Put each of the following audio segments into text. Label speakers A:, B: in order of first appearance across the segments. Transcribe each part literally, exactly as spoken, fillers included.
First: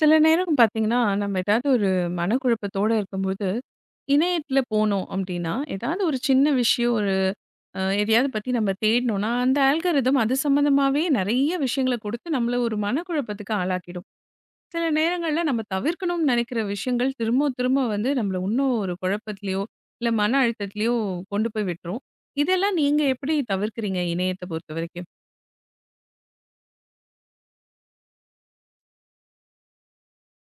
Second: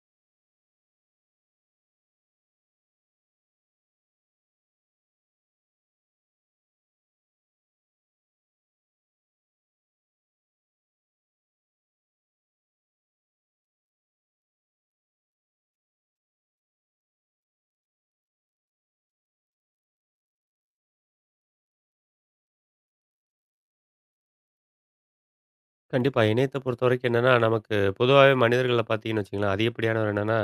A: சில நேரம் பார்த்தீங்கன்னா, நம்ம ஏதாவது ஒரு மனக்குழப்பத்தோட இருக்கும்போது, இணையத்தில போனோம் அப்டின்னா, ஏதாவது ஒரு சின்ன விஷயம் ஒரு அ எதையாவது பத்தி நம்ம தேடினோம்னா, அந்த ஆல்காரிதம் அது சம்மந்தமாவே நெறைய விஷயங்கள குடுத்து நம்மள ஒரு மனக்குழப்பத்துக்கு ஆளாக்கிடும். சில நேரங்கள்ல நம்ம தவிர்க்கணும்னு நெனைக்கிற விஷயங்கள் திரும்ப திரும்ப வந்து நம்மள இன்னும் ஒரு குழப்பத்திலயோ, இல்ல மன அழுத்தத்திலயோ கொண்டு போய் விட்டுரும். இதெல்லாம் நீங்க எப்படி தவிர்க்கிறீங்க இணையத்த பொறுத்தவரைக்கும்?
B: கண்டிப்பா. இணையத்த பொறுத்தவரைக்கும் என்னன்னா, நமக்கு பொதுவாவே மனிதர்கள பார்த்தீங்கன்னு வச்சுக்கங்களேன், அதிகப்படியானவர் என்னன்னா,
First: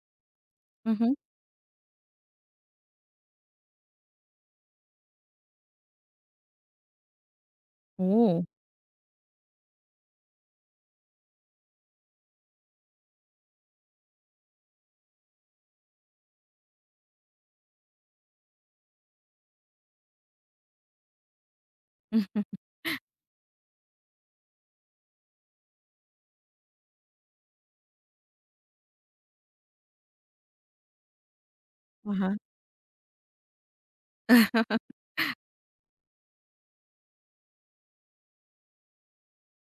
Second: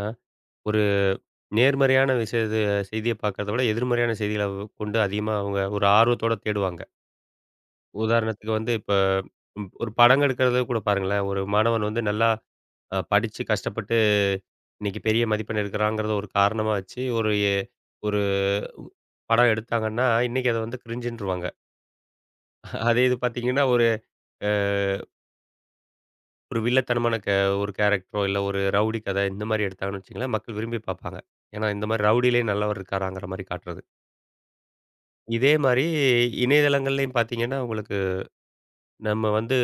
B: ஒரு
A: ம்ஹ்ம்.
B: நேர்மறையான விஷயத்த செய்திய பார்க்கறத விட, எதிர்மறையான செய்திகள கொண்டு அதிகமா அவங்க ஒரு ஆர்வத்தோட தேடுவாங்க.
A: ஓ!
B: உதாரணத்துக்கு வந்து இப்ப ஒரு படங்கள் எடுக்கிறத கூட பாருங்களேன். ஒரு மாணவன் வந்து நல்லா அ படிச்சு கஷ்டப்பட்டு இன்னைக்கு பெரிய மதிப்பெண் எடுக்கிறாங்கிறத ஒரு காரணமா வச்சு, ஒரு எ ஒரு படம் எடுத்தாங்கன்னா, இன்னைக்கு அத வந்து கிரிஞ்சுன்ருவாங்க.
A: ம்.
B: அதே இது பார்த்தீங்கன்னா, ஒரு அ ஒரு வில்லத்தனமான கே ஒரு கேரக்டரோ, இல்ல ஒரு ரவுடி கதை இந்த மாரி எடுத்தாங்கன்னு வச்சுக்கங்களேன், மக்கள் விரும்பி பார்ப்பாங்க. ஏன்னா இந்த மாரி
A: ஆஹா.
B: ரவுடியிலேயே நல்லவர் இருக்காராங்கிற மாரி காட்டுறது. இதே மாரி இணையதளங்கள்லயும் பார்த்தீங்கன்னா, உங்களுக்கு நம்ம வந்து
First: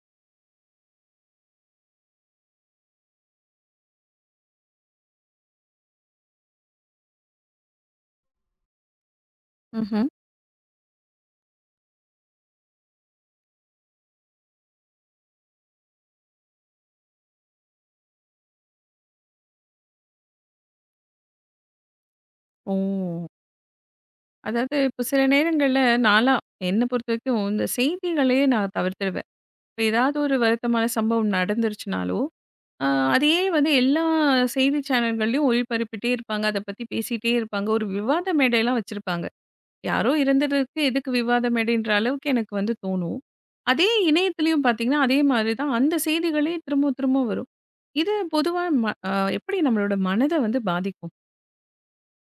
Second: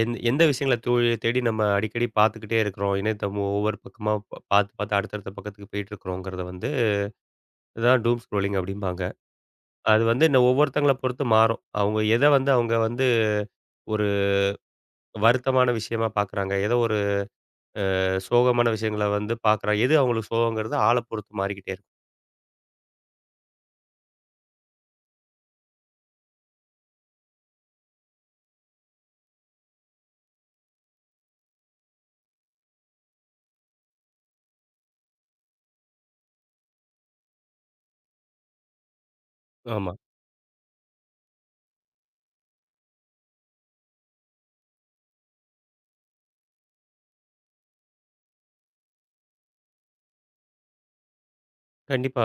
B: எந் எந்த விஷயங்கள தோ தேடி நம்ம அடிக்கடி பார்த்துக்கிட்டே இருக்கிறோம். இணையதளம் ஒவ்வொரு பக்கமா பா பார்த்து, பார்த்து அடுத்தடுத்த பக்கத்துக்கு போயிட்டுருக்கிறோங்கிறத வந்து இதுதான் டூம் ஸ்க்ரோலிங் அப்படிம்பாங்க. அது
A: ம்ஹ்ம்.
B: வந்து இந்த ஒவ்வொருத்தங்கள பொறுத்து மாறும். அவங்க எத வந்து அவங்க வந்து ஒரு வருத்தமான விஷயமா பார்க்குறாங்க, ஏதோ ஒரு சோகமான விஷயங்கள வந்து பார்க்குறாங்க. எது அவங்களுக்கு சோகங்கிறது ஆள பொறுத்து மாறிக்கிட்டே இருக்கும்.
A: ஓ! அதாவது இப்போ சில நேரங்கள்ல நான்லாம் என்ன பொறுத்தவரைக்கும் இந்த செய்திகளையே நான் தவிர்த்துடுவேன். இப்ப ஏதாவது ஒரு வருத்தமான சம்பவம் நடந்துருச்சுனாலோ, அ அதையே வந்து எல்லா செய்தி சேனல்கள்லயும் ஒளிபரப்பிட்டே இருப்பாங்க. அத பத்தி பேசிட்டே இருப்பாங்க. ஒரு விவாத மேடைலாம் வச்சிருப்பாங்க.
B: ஆமா.
A: யாரோ இறந்ததுக்கு எதுக்கு விவாத மேடைன்ற அளவுக்கு எனக்கு வந்து தோணும். அதே இணையத்திலயும் பார்த்தீங்கன்னா, அதே மாதிரி தான் அந்த செய்திகளே திரும்ப திரும்ப வரும். இது பொதுவா ம அ எப்படி நம்மளோட மனத வந்து பாதிக்கும்?
B: கண்டிப்பா.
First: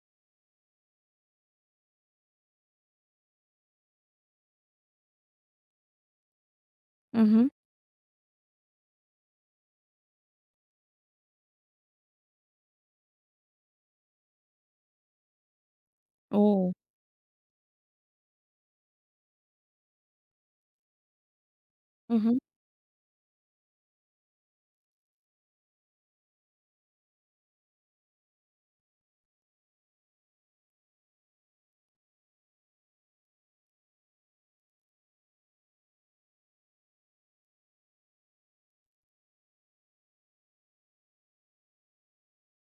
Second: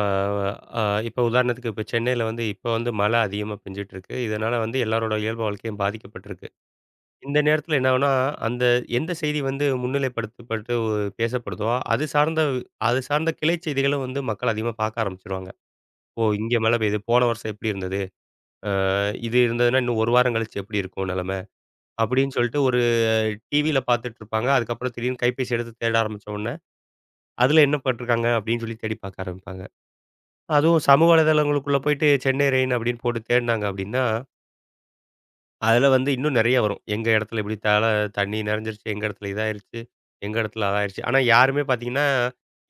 B: அ இப்ப உதாரணத்துக்கு இப்ப சென்னையில வந்து இப்ப வந்து மழை அதிகமா பெஞ்சுட்டு இருக்கு. இதனால வந்து எல்லாரோட இயல்பு வாழ்க்கையும் பாதிக்கப்பட்டிருக்கு. இந்த
A: ம்ஹ்ம்.
B: நேரத்தில என்ன ஆகும்னா, அந்த எந்த செய்தி வந்து முன்னிலைப்படுத்தப்பட்டு ஒ- பேசப்படுதோ, அது சார்ந்த அது சார்ந்த கிளை செய்திகளும் வந்து மக்கள் அதிகமா பார்க்க ஆரம்பிச்சுருவாங்க. "ஓ!
A: ஓ!
B: இங்க மழை பெய்யுது. போன வருஷம் எப்படி இருந்தது? அ இது இருந்ததுன்னா இன்னும் ஒரு வாரம் கழிச்சு எப்படி இருக்கும் நிலைமை?" அப்படின்னு
A: ம்ஹ்ம்.
B: சொல்லிட்டு ஒரு டிவியில பார்த்துட்டு இருப்பாங்க. அதுக்கப்புறம் திடீர்னு கைபேசி எடுத்து தேட ஆரம்பிச்ச உடனே, "அதுல என்ன போட்டிருக்காங்க?" அப்படின்னு சொல்லி தேடி பார்க்க ஆரம்பிப்பாங்க. அதுவும் சமூக வலைதளங்களுக்குள்ள போயிட்டு சென்னை ரெயின் அப்படின்னு போட்டு தேடுனாங்க அப்படின்னா, அதுல வந்து இன்னும் நெறைய வரும். எங்க இடத்துல இப்படி தல தண்ணி நெறைஞ்சிருச்சு, எங்க இடத்துல இதாயிருச்சு, எங்க இடத்துல அதாயிருச்சு. ஆனா யாருமே பார்த்தீங்கன்னா,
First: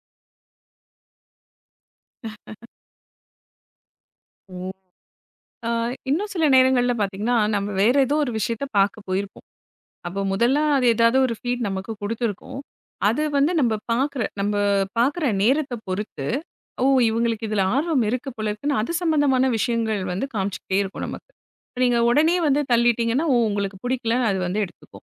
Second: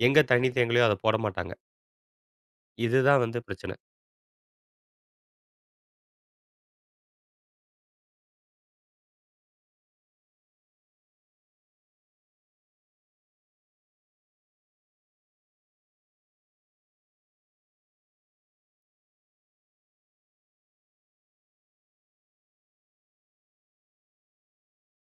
B: எங்க தண்ணி தேங்கலையோ அத போட மாட்டாங்க. இதுதான் வந்து பிரச்சனை.
A: ஓ! ஆ, இன்னும் சில நேரங்கள்ல பார்த்தீங்கன்னா, நம்ம வேற ஏதோ ஒரு விஷயத்த பார்க்க போயிருப்போம். அப்போ முதல்ல அது ஏதாவது ஒரு ஃபீட் நமக்கு குடுத்துருக்கும். அது வந்து நம்ம பார்க்குற நம்ம பார்க்குற நேரத்த பொறுத்து, "ஓ! இவங்களுக்கு இதில ஆர்வம் இருக்கு போல இருக்குன்னு" அது சம்மந்தமான விஷயங்கள் வந்து காமிச்சுக்கிட்டே இருக்கும் நமக்கு. இப்ப நீங்க உடனே வந்து தள்ளிட்டீங்கன்னா, "ஓ! உங்களுக்கு பிடிக்கலன்னு" அது வந்து எடுத்துக்கும்.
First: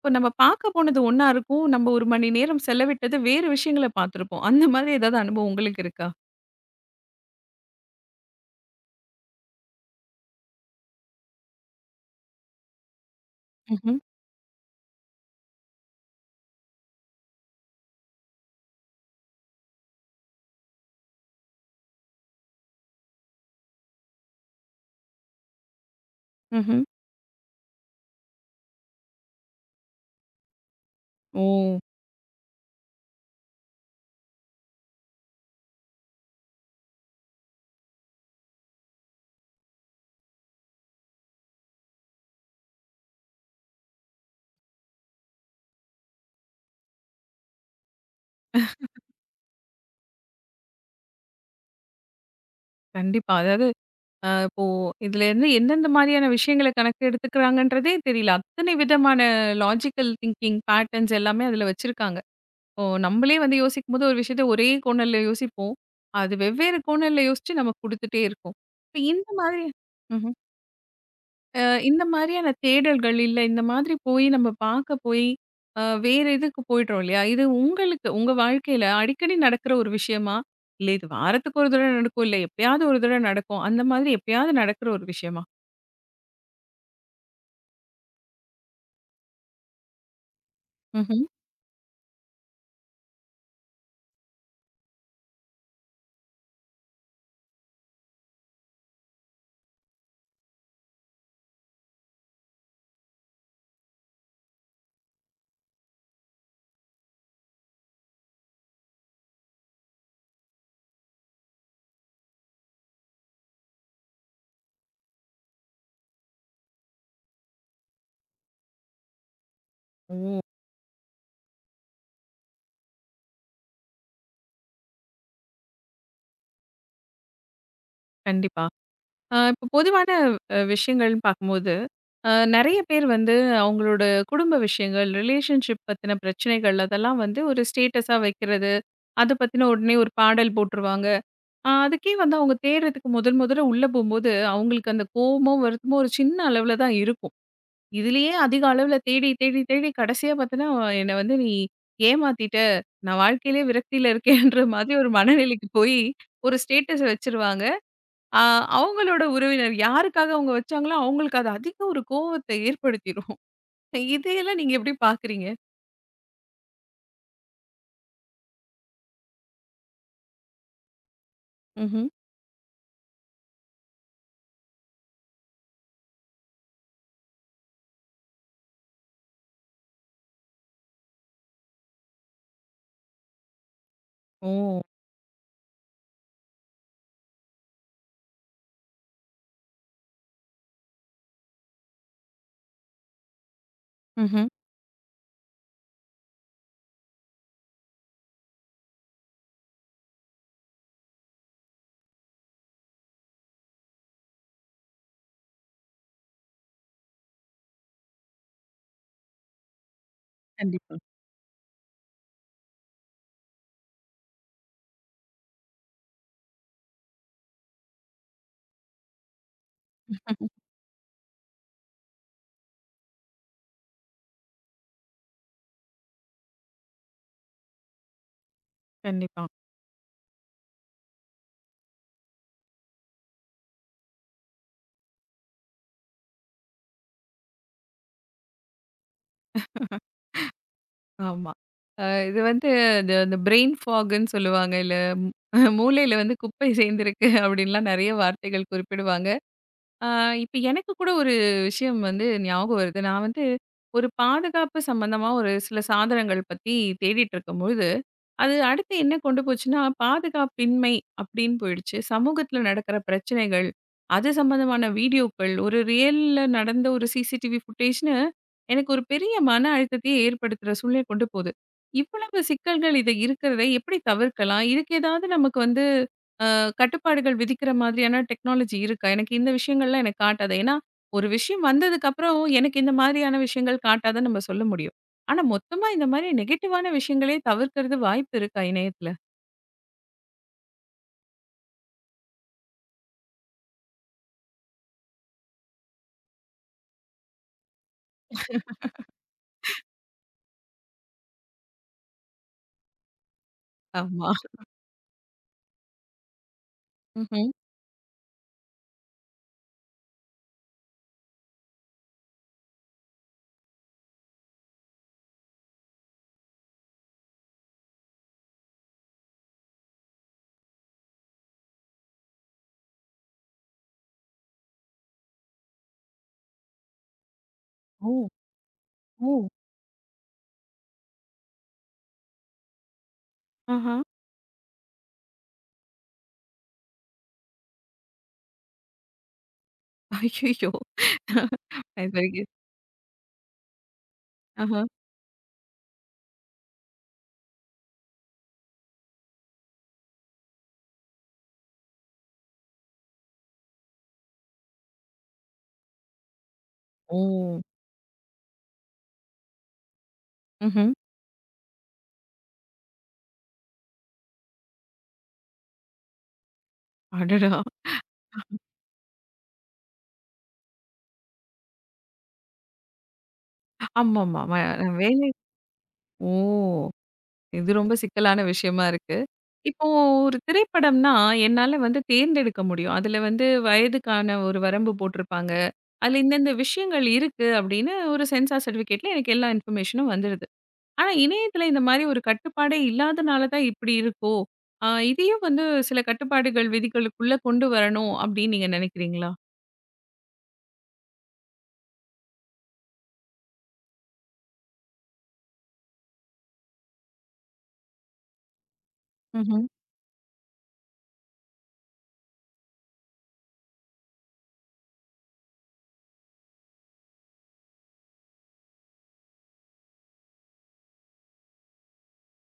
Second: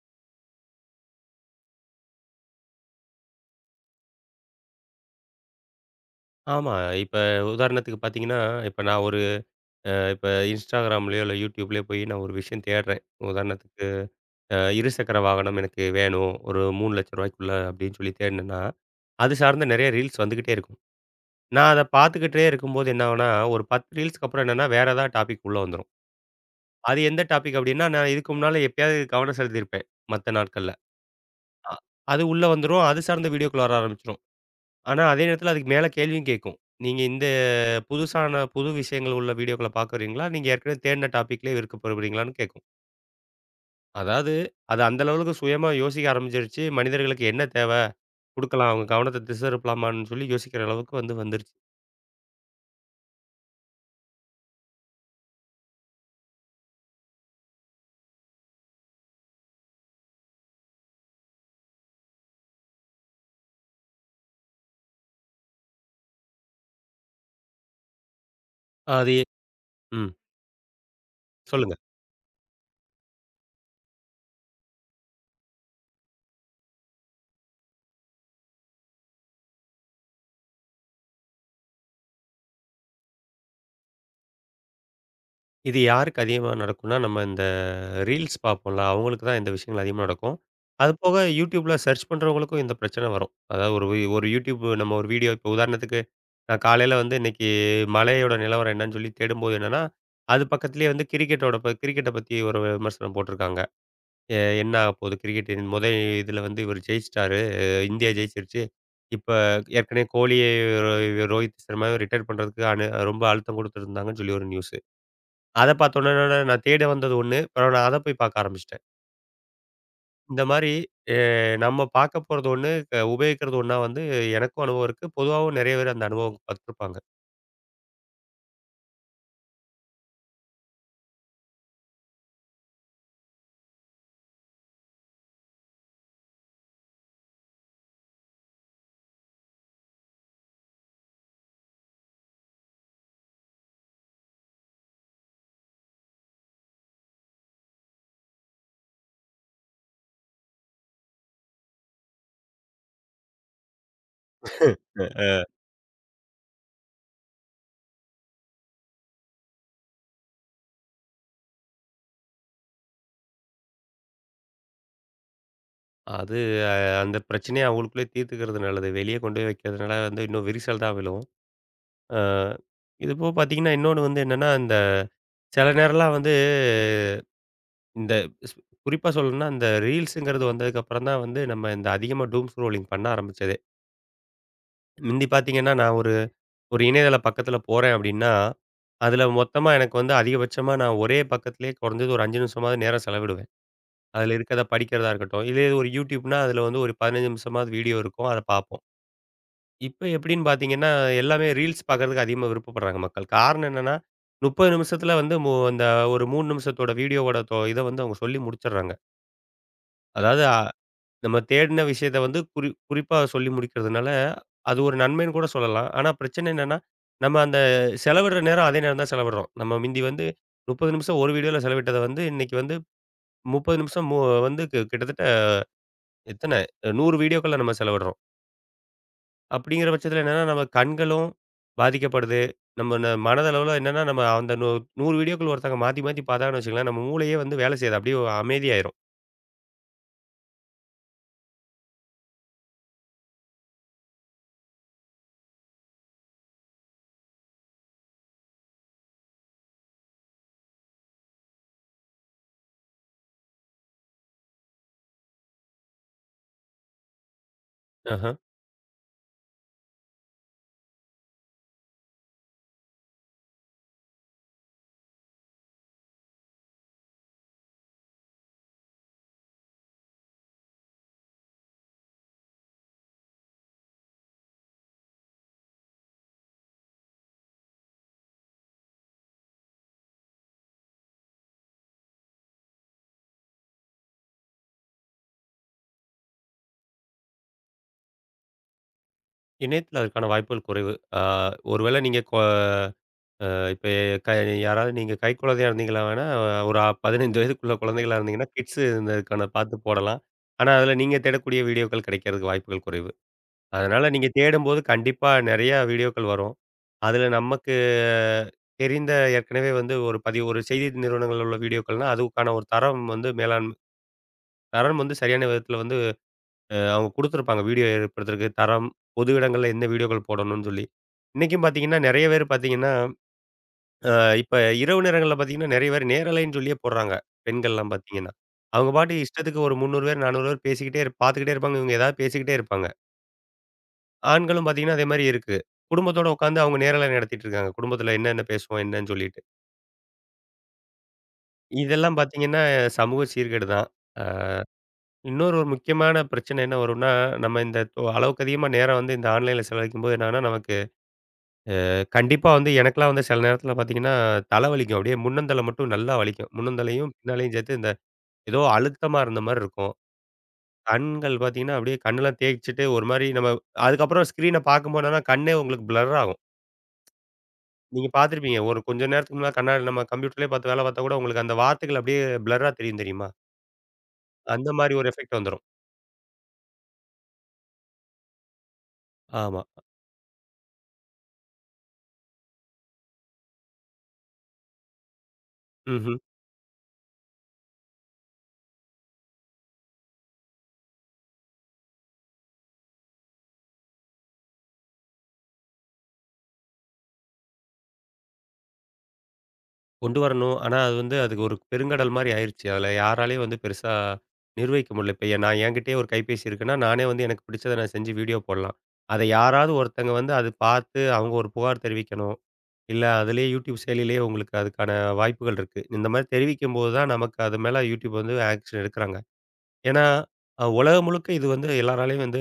A: இப்போ நம்ம பார்க்க போனது ஒண்ணா இருக்கும். நம்ம ஒரு மணி நேரம் செலவிட்டது வேறு விஷயங்கள பார்த்துருப்போம். அந்த மாதிரி ஏதாவது அனுபவம் உங்களுக்கு இருக்கா?
B: ஆமா. இப்ப உதாரணத்துக்கு பார்த்தீங்கன்னா, இப்ப நான் ஒரு இப்ப Instagramலயோ இல்ல YouTubeலயோ போய் நான் ஒரு விஷயம் தேடுறேன். உதாரணத்துக்கு
A: ம்ஹ்ம்,
B: அ இருசக்கர வாகனம் எனக்கு வேணும். ஒரு ரூ. 3,00,000க்குள்ள அப்படின்னு சொல்லி தேடுனேன்னா, அது சார்ந்த நெறைய ரீல்ஸ் வந்துகிட்டே இருக்கும். நான் அத பார்த்துக்கிட்டே இருக்கும்போது என்ன ஆகும்னா, ஒரு பத்து ரீல்ஸ்க்கு அப்புறம் என்னன்னா, வேற ஏதாவது டாபிக் உள்ள வந்துரும்.
A: ம்ஹ்ம்.
B: அது எந்த டாபிக் அப்டின்னா, நான் இதுக்கு முன்னால எப்பயாவது கவனம் செலுத்தியிருப்பேன், மத்த நாட்கள்ல.
A: ஓ!
B: அ அது உள்ள வந்துரும். அது சார்ந்த வீடியோக்கள் வர ஆரம்பிச்சுரும். ஆனா, அதே நேரத்தில அதுக்கு மேல கேள்வியும் கேட்கும். நீங்க இந்த புதுசான புது விஷயங்கள் உள்ள வீடியோக்கள பார்க்குறீங்களா? நீங்க ஏற்கனவே தேடுன டாபிக்லயே விருப்பப்படுறீங்களான்னு கேட்கும். அதாவது அது அந்த லெவலுக்கு சுயமா யோசிக்க ஆரம்பிச்சிருச்சு. மனிதர்களுக்கு என்ன தேவ? குடுக்கலாம். அவங்க கவனத்த திசை திருப்பலாமான்னு சொல்லி யோசிக்கிற அளவுக்கு வந்து வந்துருச்சு.
A: கண்டிப்பா. அதாவது அ இப்போ இதுலேருந்து எந்தெந்த மாதிரியான விஷயங்கள கணக்கு எடுத்துக்கிறாங்கன்றதே தெரியல. அத்தனை விதமான லாஜிக்கல் திங்கிங் பேட்டர்ன்ஸ் எல்லாமே அதில வச்சிருக்காங்க. இப்போ நம்மளே வந்து யோசிக்கும்போது ஒரு விஷயத்த ஒரே கோணல்ல யோசிப்போம். அது வெவ்வேறு கோணல்ல யோசிச்சு நமக்கு குடுத்துட்டே இருக்கும். இப்ப
B: அது
A: இந்த மாதிரி
B: ம்.
A: ம்ஹ்ம். அ
B: சொல்லுங்க.
A: இந்த மாதிரியான தேடல்கள் இல்ல இந்த மாதிரி போய் நம்ம பார்க்க போய் அ வேற இதுக்கு போயிடுறோம் இல்லையா? இது உங்களுக்கு உங்க வாழ்க்கையில அடிக்கடி நடக்கிற ஒரு விஷயமா? இல்ல இது வாரத்துக்கு ஒரு தடவ நடக்கும். இல்ல எப்பயாவது ஒரு தடவ நடக்கும். அந்த மாதிரி எப்பயாவது நடக்கிற ஒரு விஷயமா?
B: இது யாருக்கு அதிகமா நடக்கும்னா, நம்ம இந்த ரீல்ஸ் பார்ப்போம்ல, அவங்களுக்கு தான் இந்த விஷயங்கள் அதிகமா நடக்கும். அதுபோக
A: ம்ஹ்ம்.
B: YouTubeல சர்ச் பண்றவங்களுக்கும் இந்த பிரச்சனை வரும். அதாவது ஒரு வி- ஒரு YouTube நம்ம ஒரு வீடியோ இப்போ உதாரணத்துக்கு நான் காலையில வந்து இன்னைக்கு மழையோட நிலவரம் என்னன்னு சொல்லி தேடும்போது என்னன்னா, அது பக்கத்திலேயே வந்து கிரிக்கெட்டோட கிரிக்கெட்ட பத்தி ஒரு விமர்சனம் போட்டிருக்காங்க. எ என்ன ஆகப்போகுது கிரிக்கெட் முதல் இதில வந்து இவர் ஜெயிச்சிட்டாரு. அஹ் இந்தியா ஜெயிச்சிருச்சு. இப்ப ஏற்கனவே கோலிய ரோஹித் சர்மாவ ரிட்டயர் பண்றதுக்கு அனு ரொம்ப அழுத்தம் குடுத்துருந்தாங்கன்னு சொல்லி ஒரு நியூஸ். அத பார்த்தோனே நான் தேட வந்தது ஒண்ணு. அப்புறம் நான் அத போய் பார்க்க ஆரம்பிச்சுட்டேன்.
A: ஓ!
B: இந்த மாரி எ நம்ம பார்க்க போறது ஒண்ணு, அ உபயோகிக்கிறது ஒண்ணா வந்து எனக்கும் அனுபவம் இருக்கு. பொதுவாவும் நெறைய பேர் அந்த அனுபவம் பட்டுருப்பாங்க.
A: கண்டிப்பா. அ இப்போ பொதுவான அ விஷயங்கள்னு பார்க்கும்போது, அ நெறைய பேர் வந்து அவங்களோட குடும்ப விஷயங்கள், ரிலேஷன்ஷிப் பத்தின பிரச்சனைகள் அதெல்லாம் வந்து ஒரு ஸ்டேட்டஸா வைக்கிறது. அத பத்தின உடனே ஒரு பாடல் போட்டுருவாங்க. அ அதுக்கே வந்து அவங்க தேடுறதுக்கு முதல் முதல்ல உள்ள போம்போது, அவங்களுக்கு அந்த கோவமோ, வருத்தமோ ஒரு சின்ன அளவுல தான் இருக்கும். இதுலயே அதிக அளவுல தேடி, தேடி, தேடி கடைசியா பார்த்தன்னா, "என்ன வந்து நீ ஏமாத்திட்ட. நான் வாழ்க்கையிலேயே விரக்தியில இருக்கேன்ற" மாதிரி ஒரு மனநிலைக்கு போய் ஒரு ஸ்டேட்டஸ் வச்சுருவாங்க. ஆ அவங்களோட உறவினர் யாருக்காக அவங்க வச்சாங்களோ, அவங்களுக்கு அது அதிக ஒரு கோவத்த ஏற்படுத்திரும். இதையெல்லாம் நீங்க எப்படி பாக்குறீங்க?
B: அது அந்த பிரச்சனைய அவங்களுக்குள்ளயே தீர்த்துக்கிறது நல்லது. வெளிய கொண்டு போய் வைக்கிறதுனால வந்து இன்னும் விரிசல் தான் விழும்.
A: ம்ஹ்ம்.
B: அ இது போக பார்த்தீங்கன்னா, இன்னொன்னு வந்து என்னன்னா, இந்த சில நேரம்லாம் வந்து இந்த ஸ் குறிப்பா சொல்லணும்னா, இந்த ரீல்ஸுங்கிறது வந்ததுக்கப்புறம் தான் வந்து நம்ம இந்த அதிகமா டூம் ஸ்க்ரோலிங் பண்ண ஆரம்பிச்சதே.
A: ஓ!
B: முந்தி பார்த்தீங்கன்னா, நான் ஒரு ஒரு இணையதள பக்கத்துல போறேன் அப்டின்னா, அதுல மொத்தமா எனக்கு வந்து அதிகபட்சமா நான் ஒரே பக்கத்திலேயே குறைஞ்சது ஒரு ஐந்து நிமிஷமாவது நேரம் செலவிடுவேன். அதுல
A: ம்ஹ்ம்.
B: இருக்கிறத படிக்கிறதா இருக்கட்டும். இதே இது ஒரு YouTubeனா அதுல வந்து ஒரு பதினைந்து நிமிஷமாவது வீடியோ இருக்கும். அத பார்ப்போம். இப்ப எப்டின்னு பார்த்தீங்கன்னா, எல்லாமே ரீல்ஸ் பார்க்கறதுக்கு அதிகமா விருப்பப்படுறாங்க மக்கள். காரணம் என்னன்னா, முப்பது நிமிஷத்துல வந்து மு அந்த ஒரு மூன்று நிமிஷத்தோட வீடியோவோட தொ இத வந்து அவங்க சொல்லி முடிச்சிடுறாங்க. அதாவது அ
A: கண்டிப்பா,
B: நம்ம தேடின விஷயத்த வந்து குறி குறிப்பா சொல்லி முடிக்கிறதுனால, அது ஒரு நன்மைன்னு கூட சொல்லலாம். ஆனா பிரச்சனை என்னன்னா, நம்ம அந்த செலவிடுற நேரம் அதே நேரம் தான் செலவிடுறோம். நம்ம மிந்தி வந்து முப்பது நிமிஷம் ஒரு வீடியோல செலவிட்டத வந்து, இன்னைக்கு வந்து முப்பது நிமிஷம் மு வந்து கி கிட்டத்தட்ட எத்தன நூறு வீடியோக்கள்ல நம்ம செலவிடுறோம்.
A: கண்டிப்பா.
B: அப்படிங்கிற பட்சத்தில என்னன்னா, நம்ம கண்களும் பாதிக்கப்படுது. நம்ம ந மனதளவுல என்னன்னா, நம்ம அந்த நூ நூறு வீடியோக்கள் ஒருத்தங்க மாத்தி மாத்தி பார்த்தாங்கன்னு வச்சுக்கங்களேன், நம்ம மூளையே வந்து வேலை செய்யாது. அப்படியே அமைதியாயிரும்.
A: ஆமா. அ இது வந்து இந்த இந்த பிரெயின் ஃபாகுன்னு சொல்லுவாங்க. இல்ல மூ- மூளையில வந்து குப்பை சேர்ந்திருக்கு அப்படின்லாம் நெறைய வார்த்தைகள் குறிப்பிடுவாங்க. ஆ, இப்ப எனக்கு கூட ஒரு விஷயம் வந்து ஞாபகம் வருது. நான் வந்து ஒரு பாதுகாப்பு சம்மந்தமா ஒரு சில சாதனங்கள் பத்தி தேடிட்டு இருக்கும்பொழுது,
B: ஆஹ.
A: அது அடுத்து என்ன கொண்டு போச்சுன்னா, பாதுகாப்பின்மை அப்படின்னு போயிடுச்சு. சமூகத்துல நடக்கிற பிரச்சனைகள், அது சம்மந்தமான வீடியோக்கள், ஒரு ரியல்ல நடந்த ஒரு சிசிடிவி ஃபுட்டேஜ்ன்னு எனக்கு ஒரு பெரிய மன அழுத்தத்தையே ஏற்படுத்துற சூழ்நிலை கொண்டு போகுது. இவ்வளவு சிக்கல்கள் இது இருக்கிறதை எப்படி தவிர்க்கலாம்? இதுக்கு ஏதாவது நமக்கு வந்து அ கட்டுப்பாடுகள் விதிக்கிற மாதிரியான டெக்னாலஜி இருக்கா? எனக்கு இந்த விஷயங்கள்லாம் எனக்கு காட்டாது. ஏன்னா, ஒரு விஷயம் வந்ததுக்கப்புறம் எனக்கு இந்த மாதிரியான விஷயங்கள் காட்டாதுன்னு நம்ம சொல்ல முடியும். ஆனா, மொத்தமா இந்த மாதிரி நெகட்டிவான விஷயங்களே தவிர்க்கிறது வாய்ப்பு இருக்கா இணையத்துல?
B: இணையத்தில அதுக்கான வாய்ப்புகள் குறைவு. ஆ ஒருவேளை நீங்க கொ இப்ப க யாராவது நீங்க கைக்குழந்தையா இருந்தீங்களா வேணா, ஒரு பதினைந்து வயதுக்குள்ள குழந்தைகளா இருந்தீங்கன்னா, கிட்ஸ் இருந்ததுக்கான பார்த்து போடலாம். ஆனா, அதில நீங்க தேடக்கூடிய வீடியோக்கள் கிடைக்கிறதுக்கு வாய்ப்புகள் குறைவு. அதனால நீங்க
A: ஆமா.
B: தேடும்போது கண்டிப்பா நெறைய வீடியோக்கள் வரும். அதில
A: ம்ஹ்ம்.
B: நமக்கு தெரிந்த ஏற்கனவே வந்து ஒரு பதிவு ஒரு செய்தி நிறுவனங்கள்ல உள்ள வீடியோக்கள்னா, அதுக்கான ஒரு தரம் வந்து மேலாண்மை தரம் வந்து சரியான விதத்தில வந்து அ அவங்க குடுத்துருப்பாங்க. வீடியோ ஏற்படுத்துறதுக்கு தரம், பொது இடங்கள்ல எந்த வீடியோக்கள் போடணும்னு சொல்லி. இன்னைக்கும் பார்த்தீங்கன்னா, நெறைய பேர் பார்த்தீங்கன்னா அ இப்ப இரவு நேரங்கள்ல பார்த்தீங்கன்னா, நெறைய பேர் நேரலைன்னு சொல்லியே போடுறாங்க. பெண்கள்லாம்
A: ஓ!
B: பார்த்தீங்கன்னா. அவங்க பாட்டுக்கு
A: ஓ!
B: இஷ்டத்துக்கு ஒரு முன்னூறு பேர், நானூறு பேர் பேசிக்கிட்டே இருப் பார்த்துக்கிட்டே இருப்பாங்க. இவங்க ஏதாவது பேசிக்கிட்டே இருப்பாங்க.
A: ஆஹா.
B: ஆண்களும் பார்த்தீங்கன்னா, அதே மாரி இருக்கு. குடும்பத்தோட உட்காந்து அவங்க நேரலை நடத்திட்டு இருக்காங்க. குடும்பத்தில என்னென்ன பேசுவோம் என்னன்னு சொல்லிட்டு.
A: ஐய்யய்யோ! இதுவரைக்கும்.
B: இதெல்லாம் பார்த்தீங்கன்னா, சமூக சீர்கேடு தான். அ
A: ஆஹா.
B: இன்னொரு ஒரு முக்கியமான பிரச்சனை என்ன வரும்னா, நம்ம இந்த தொ அளவுக்கு அதிகமா நேரம் வந்து இந்த ஆன்லைன்ல செலவழிக்கும்போது என்னன்னா, நமக்கு கண்டிப்பா வந்து எனக்கெல்லாம் வந்து சில நேரத்தில பார்த்தீங்கன்னா, தலை வலிக்கும். அப்படியே முன்னந்தலை மட்டும் நல்லா வலிக்கும். முன்னந்தலையும்,
A: ஓ!
B: பின்னாலையும் சேர்த்து ஏதோ அழுத்தமா இருந்த மாரி இருக்கும்.
A: ம்ஹ்ம்.
B: கண்கள் பார்த்தீங்கன்னா, அப்படியே கண்ணெல்லாம் தேய்ச்சுட்டு ஒரு மாரி நம்ம அதுக்கப்புறம் ஸ்க்ரீன பார்க்கும்போது என்னன்னா கண்ணே உங்களுக்கு பிளர் ஆகும்.
A: அடடா!
B: நீங்க பார்த்துருப்பீங்க. ஒரு கொஞ்ச நேரத்துக்கு முன்னால கண்ணாடி நம்ம கம்ப்யூட்டர்லயே பார்த்து வேலை பார்த்தா கூட உங்களுக்கு அந்த வார்த்தைகள் அப்படியே பிளர்ரா தெரியும் தெரியுமா?
A: ஆமாமா. ம
B: அந்த மாரி ஒரு
A: வேலை
B: எஃபெக்ட் வந்துரும்.
A: ஓ! இது ரொம்ப சிக்கலான விஷயமா இருக்கு.
B: ஆமா.
A: இப்போ ஒரு திரைப்படம்னா, என்னால வந்து தேர்ந்தெடுக்க முடியும். அதுல வந்து வயதுக்கான ஒரு வரம்பு போட்டிருப்பாங்க.
B: ம்ஹ்ம்.
A: அதுல இந்தந்த விஷயங்கள் இருக்கு அப்படின்னு ஒரு சென்சார் சர்டிஃபிகேட்ல எனக்கு எல்லா இன்ஃபர்மேஷனும் வந்துடுது. ஆனா இணையத்துல இந்த மாதிரி ஒரு கட்டுப்பாடே இல்லாதனால தான் இப்படி இருக்கோ? அ இதையும் வந்து சில கட்டுப்பாடுகள் விதிகளுக்குள்ள கொண்டு வரணும் அப்படின்னு நீங்க நினைக்கிறீங்களா?
B: கொண்டு வரணும். ஆனா அது வந்து அதுக்கு ஒரு பெருங்கடல் மாரி ஆயிருச்சு. அதுல யாராலயும் வந்து பெருசா நிர்வகிக்க முடியல. இப்ப நான் என்கிட்டயே ஒரு கைபேசி இருக்குன்னா, நானே வந்து எனக்கு பிடிச்சத நான் செஞ்சு வீடியோ போடலாம். அத
A: ம்ஹ்ம்.
B: யாராவது ஒருத்தங்க வந்து அது பார்த்து அவங்க ஒரு புகார் தெரிவிக்கணும். இல்ல அதிலேயே YouTube செயலிலேயே உங்களுக்கு அதுக்கான வாய்ப்புகள் இருக்கு. இந்த மாரி தெரிவிக்கும்போது தான் நமக்கு அது மேல YouTube வந்து ஆக்ஷன் எடுக்குறாங்க. ஏன்னா, அ உலகம் முழுக்க இது வந்து எல்லாராலயும் வந்து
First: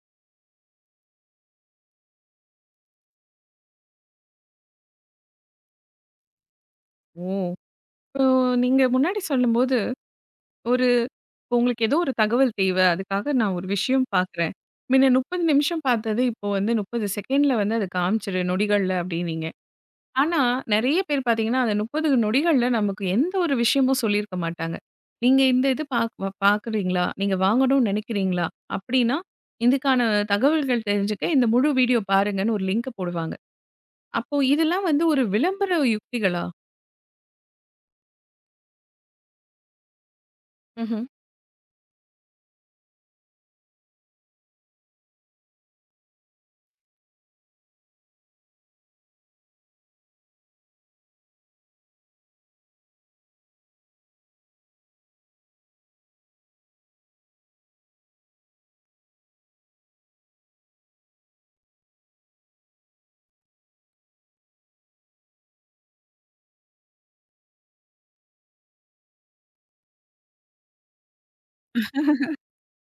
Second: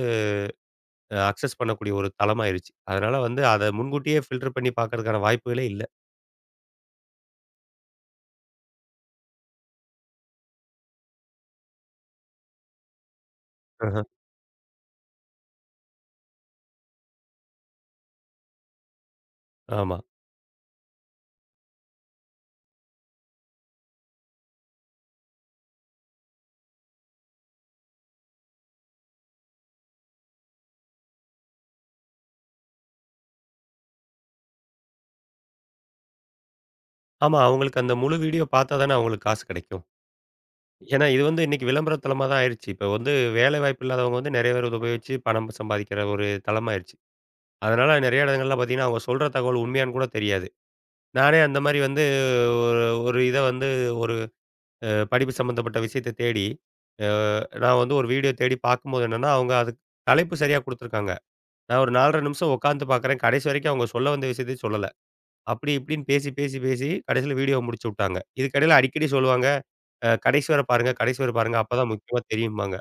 B: அ அக்சஸ் பண்ணக்கூடிய ஒரு தளமாயிருச்சு. அதனால வந்து அத முன்கூட்டியே ஃபில்டர் பண்ணி பார்க்கறதுக்கான வாய்ப்புகளே இல்ல.
A: ஓ! இப்போ நீங்க முன்னாடி சொல்லும்போது ஒரு இப்போ உங்களுக்கு ஏதோ ஒரு தகவல் தேவை. அதுக்காக நான் ஒரு
B: ஆஹ.
A: விஷயம் பார்க்குறேன். முன்ன முப்பது நிமிஷம் பார்த்தது, இப்போ வந்து முப்பது செகண்ட்ல வந்து அது காமிச்சிரு நொடிகள்ல அப்டின்னீங்க.
B: ஆமா.
A: ஆனா, நெறைய பேர் பார்த்தீங்கன்னா, அந்த முப்பது நொடிகள்ல நமக்கு எந்த ஒரு விஷயமும் சொல்லியிருக்க மாட்டாங்க. நீங்க இந்த இது பாக் பார்க்குறீங்களா? நீங்க வாங்கணும்னு நினைக்கிறீங்களா? அப்டின்னா, இதுக்கான தகவல்கள் தெரிஞ்சுக்க இந்த முழு வீடியோ பாருங்கன்னு ஒரு லிங்க் போடுவாங்க. அப்போ இதெல்லாம் வந்து ஒரு விளம்பர யுக்திகளா?
B: ஆமா. அவங்களுக்கு அந்த முழு வீடியோ பார்த்தா தானே அவங்களுக்கு காசு கிடைக்கும். ஏன்னா,
A: ம்ஹ்ம்.
B: இது வந்து இன்னைக்கு விளம்பர தளமா தான் ஆயிருச்சு. இப்ப வந்து வேலை வாய்ப்பு இல்லாதவங்க வந்து நெறைய பேர் இத உபயோகிச்சு பணம் சம்பாதிக்கிற ஒரு தளமாயிருச்சு. அதனால நெறைய இடங்கள்ல பார்த்தீங்கன்னா, அவங்க சொல்ற தகவல் உண்மையான்னு கூட தெரியாது. நானே அந்த மாரி வந்து ஒரு ஒரு இத வந்து ஒரு அ படிப்பு சம்மந்தப்பட்ட விஷயத்த தேடி, அ நான் வந்து ஒரு வீடியோ தேடி பார்க்கும்போது என்னன்னா, அவங்க அதுக்கு தலைப்பு சரியா குடுத்துருக்காங்க. நான் ஒரு நாலரை நிமிஷம் உட்காந்து பார்க்குறேன். கடைசி வரைக்கும் அவங்க சொல்ல வந்த விஷயத்தையும் சொல்லல. அப்படி இப்படின்னு பேசி, பேசி, பேசி கடைசியில வீடியோவ முடிச்சு விட்டாங்க. இதுக்கிடையில அடிக்கடி சொல்லுவாங்க, அ "கடைசி வர பாருங்க, கடைசி வர பாருங்க. அப்பதான் முக்கியமா தெரியும்பாங்க."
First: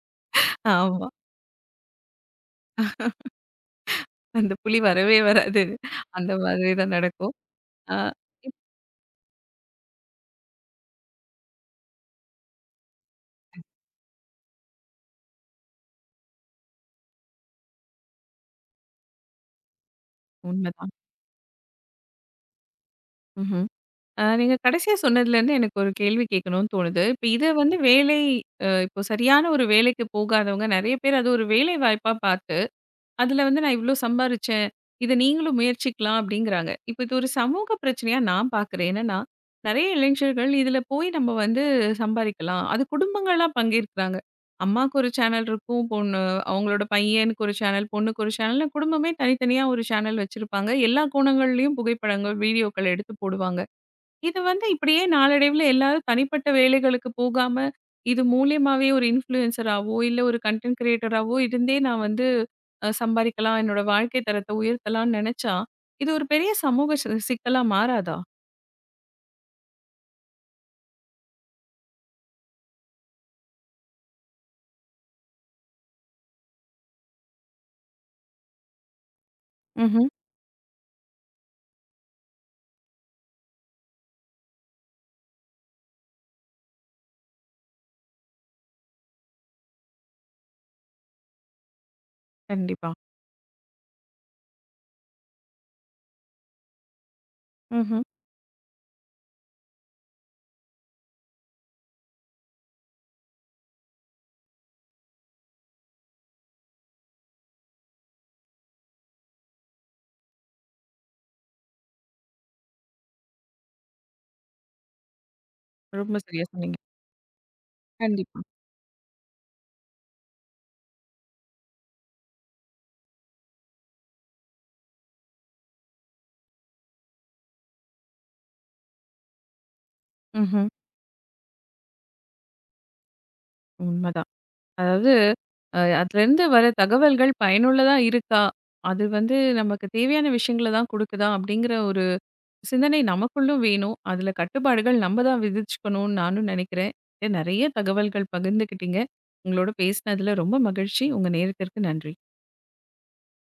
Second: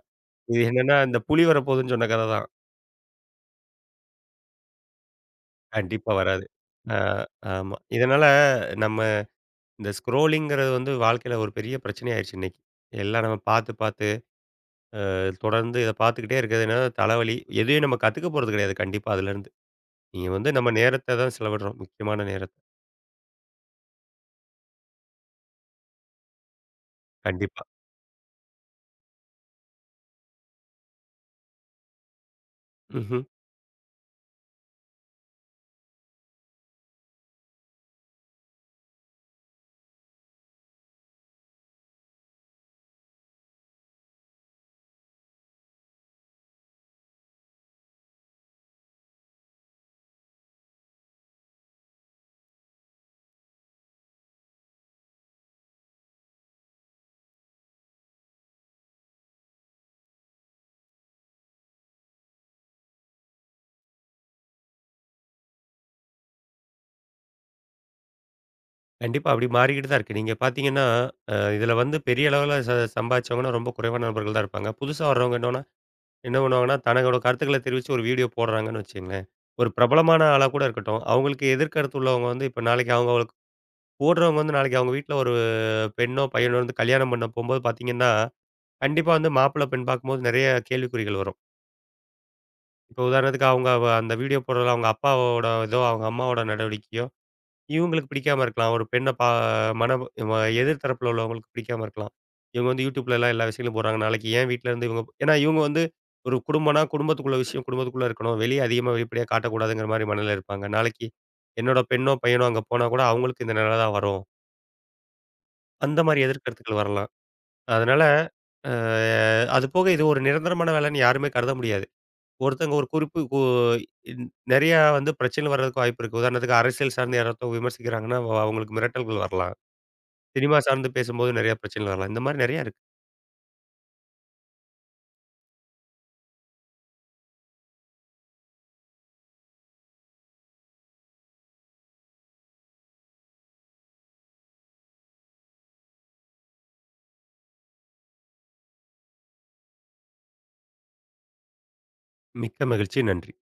B: இது என்னன்னா,
A: ஆமா.
B: இந்த புலி வரப்போகுதுன்னு சொன்ன கத தான்.
A: அந்த புலி வரவே வராது.
B: கண்டிப்பா
A: அந்த
B: வராது.
A: மாதிரி தான்
B: அ
A: நடக்கும்.
B: ஆமா.
A: ஆ.
B: இதனால
A: இப்
B: நம்ம இந்த ஸ்க்ரோலிங்கிறது வந்து வாழ்க்கையில ஒரு பெரிய பிரச்சனையாயிருச்சு இன்னைக்கு. எல்லாம் நம்ம பார்த்து, பார்த்து தொடர்ந்து இத பார்த்துக்கிட்டே இருக்கிறதுனால தலைவலி. எதையும் நம்ம கத்துக்க போறது கிடையாது கண்டிப்பா அதுலேருந்து. நீங்க வந்து நம்ம
A: உண்மைதான்.
B: நேரத்த தான் செலவிடுறோம். முக்கியமான நேரத்த.
A: ம்ஹ்ம். ஆ நீங்க கடைசியா சொன்னதுலேருந்து எனக்கு ஒரு கேள்வி கேட்கணும்னு தோணுது. இப்ப இத
B: கண்டிப்பா.
A: வந்து வேலை அ இப்போ சரியான ஒரு வேலைக்கு போகாதவங்க நெறைய பேர் அது ஒரு வேலை வாய்ப்பா பார்த்து
B: ம்ஹ்ம்.
A: அதுல வந்து நான் இவ்ளோ சம்பாரிச்சேன். இத நீங்களும் முயற்சிக்கலாம் அப்டிங்கிறாங்க. இப்ப இது ஒரு சமூக பிரச்சனையா நான் பார்க்குறேன். என்னன்னா, நெறைய இளைஞர்கள் இதுல போய் நம்ம வந்து சம்பாரிக்கலாம். அது குடும்பங்களா பங்கேற்கிறாங்க. அம்மாக்கு ஒரு சேனல் இருக்கும். பொண்ணு அவங்களோட பையனுக்கு ஒரு சேனல், பொண்ணுக்கு ஒரு சேனல்னு குடும்பமே தனித்தனியா ஒரு சேனல் வச்சிருப்பாங்க. எல்லா கோணங்கள்லயும் புகைப்படங்கள், வீடியோக்கள் எடுத்து போடுவாங்க. இது வந்து இப்படியே நாளடைவுல எல்லாரும் தனிப்பட்ட வேலைகளுக்கு போகாம, இது மூலியமாவே ஒரு இன்ஃப்ளூயன்சராவோ, இல்ல ஒரு கன்டென்ட் கிரியேட்டராவோ இருந்தே நான் வந்து அ சம்பாரிக்கலாம். என்னோட வாழ்க்கை தரத்தை உயர்த்தலாம்னு நெனச்சா, இது ஒரு பெரிய சமூக சி சிக்கலா மாறாதா?
B: கண்டிப்பா அப்படி மாறிக்கிட்டு தான் இருக்கு. நீங்க பார்த்தீங்கன்னா, அ இதுல வந்து பெரிய அளவுல ச சம்பாதிச்சவங்கன்னா ரொம்ப குறைவான நபர்கள் தான் இருப்பாங்க. புதுசா வர்றவங்க என்னன்னா என்ன பண்ணுவாங்கன்னா, தங்களோட கருத்துக்கள தெரிவிச்சு ஒரு வீடியோ போடுறாங்கன்னு வச்சுக்கங்களேன். ஒரு
A: ம்ஹ்ம்.
B: பிரபலமான ஆளா கூட இருக்கட்டும். அவங்களுக்கு எதிர்கருத்து உள்ளவங்க வந்து இப்ப நாளைக்கு அவங்க அவங்களுக்கு போடுறவங்க வந்து நாளைக்கு அவங்க வீட்ல ஒரு பெண்ணோ, பையனோ வந்து கல்யாணம் பண்ண போம்போது பார்த்தீங்கன்னா, கண்டிப்பா வந்து மாப்பிள்ளை, பெண் பார்க்கும்போது நெறைய கேள்விக்குறிகள் வரும்.
A: கண்டிப்பா.
B: இப்போ உதாரணத்துக்கு அவங்க வ அந்த வீடியோ போடுறதுல அவங்க அப்பாவோட இதோ, அவங்க அம்மாவோட நடவடிக்கையோ,
A: ம்ஹ்ம்.
B: இவங்களுக்கு பிடிக்காம இருக்கலாம். ஒரு பெண்ண பா மன வ எதிர் தரப்புல உள்ளவங்களுக்கு பிடிக்காம இருக்கலாம். இவங்க வந்து YouTubeலலாம் எல்லா விஷயங்களும் போடுறாங்க. நாளைக்கு ஏன் வீட்லருந்து இவங்க ஏன்னா இவங்க வந்து ஒரு குடும்பம்னா, குடும்பத்துக்குள்ள விஷயம் குடும்பத்துக்குள்ள இருக்கணும். வெளிய அதிகமா வெளிப்படையா காட்டக்கூடாதுங்கிற மாரி மனநிலையில இருப்பாங்க. நாளைக்கு என்னோட பெண்ணோ, பையனோ அங்க போனா கூட அவங்களுக்கு இந்த நிலை தான் வரும். அந்த
A: ரொம்ப
B: மாரி
A: சரியா சொன்னீங்க.
B: எதிர்கருத்துக்கள் வரலாம். அதனால,
A: கண்டிப்பா.
B: அ அதுபோக இது ஒரு நிரந்தரமான வேலைன்னு யாருமே கருத முடியாது. ஒருத்தங்க ஒரு குறிப்பு கு இன் நெறையா வந்து பிரச்சனைகள் வர்றதுக்கு வாய்ப்பு இருக்கு. உதாரணத்துக்கு அரசியல் சார்ந்து யாராவது விமர்சிக்கிறாங்கன்னா, அவ் அவங்களுக்கு மிரட்டல்கள் வரலாம். சினிமா
A: ம்ஹ்ம்.
B: சார்ந்து பேசும்போது நெறைய பிரச்சனைகள் வரலாம். இந்த மாரி நெறையா இருக்கு.
A: உண்மதான். அதாவது அ அதுலேருந்து வர தகவல்கள் பயனுள்ளதா இருக்கா? அது வந்து நமக்கு தேவையான விஷயங்கள தான் குடுக்குதா? அப்படிங்கிற ஒரு சிந்தனை நமக்குள்ளும் வேணும். அதுல கட்டுப்பாடுகள் நம்ம தான் விதிச்சுக்கணும்னு நானும் நெனைக்கிறேன். நெறைய தகவல்கள் பகிர்ந்துக்கிட்டீங்க. உங்களோட பேசினதுல ரொம்ப மகிழ்ச்சி. உங்க நேரத்திற்கு நன்றி.
B: மிக்க மகிழ்ச்சி. நன்றி.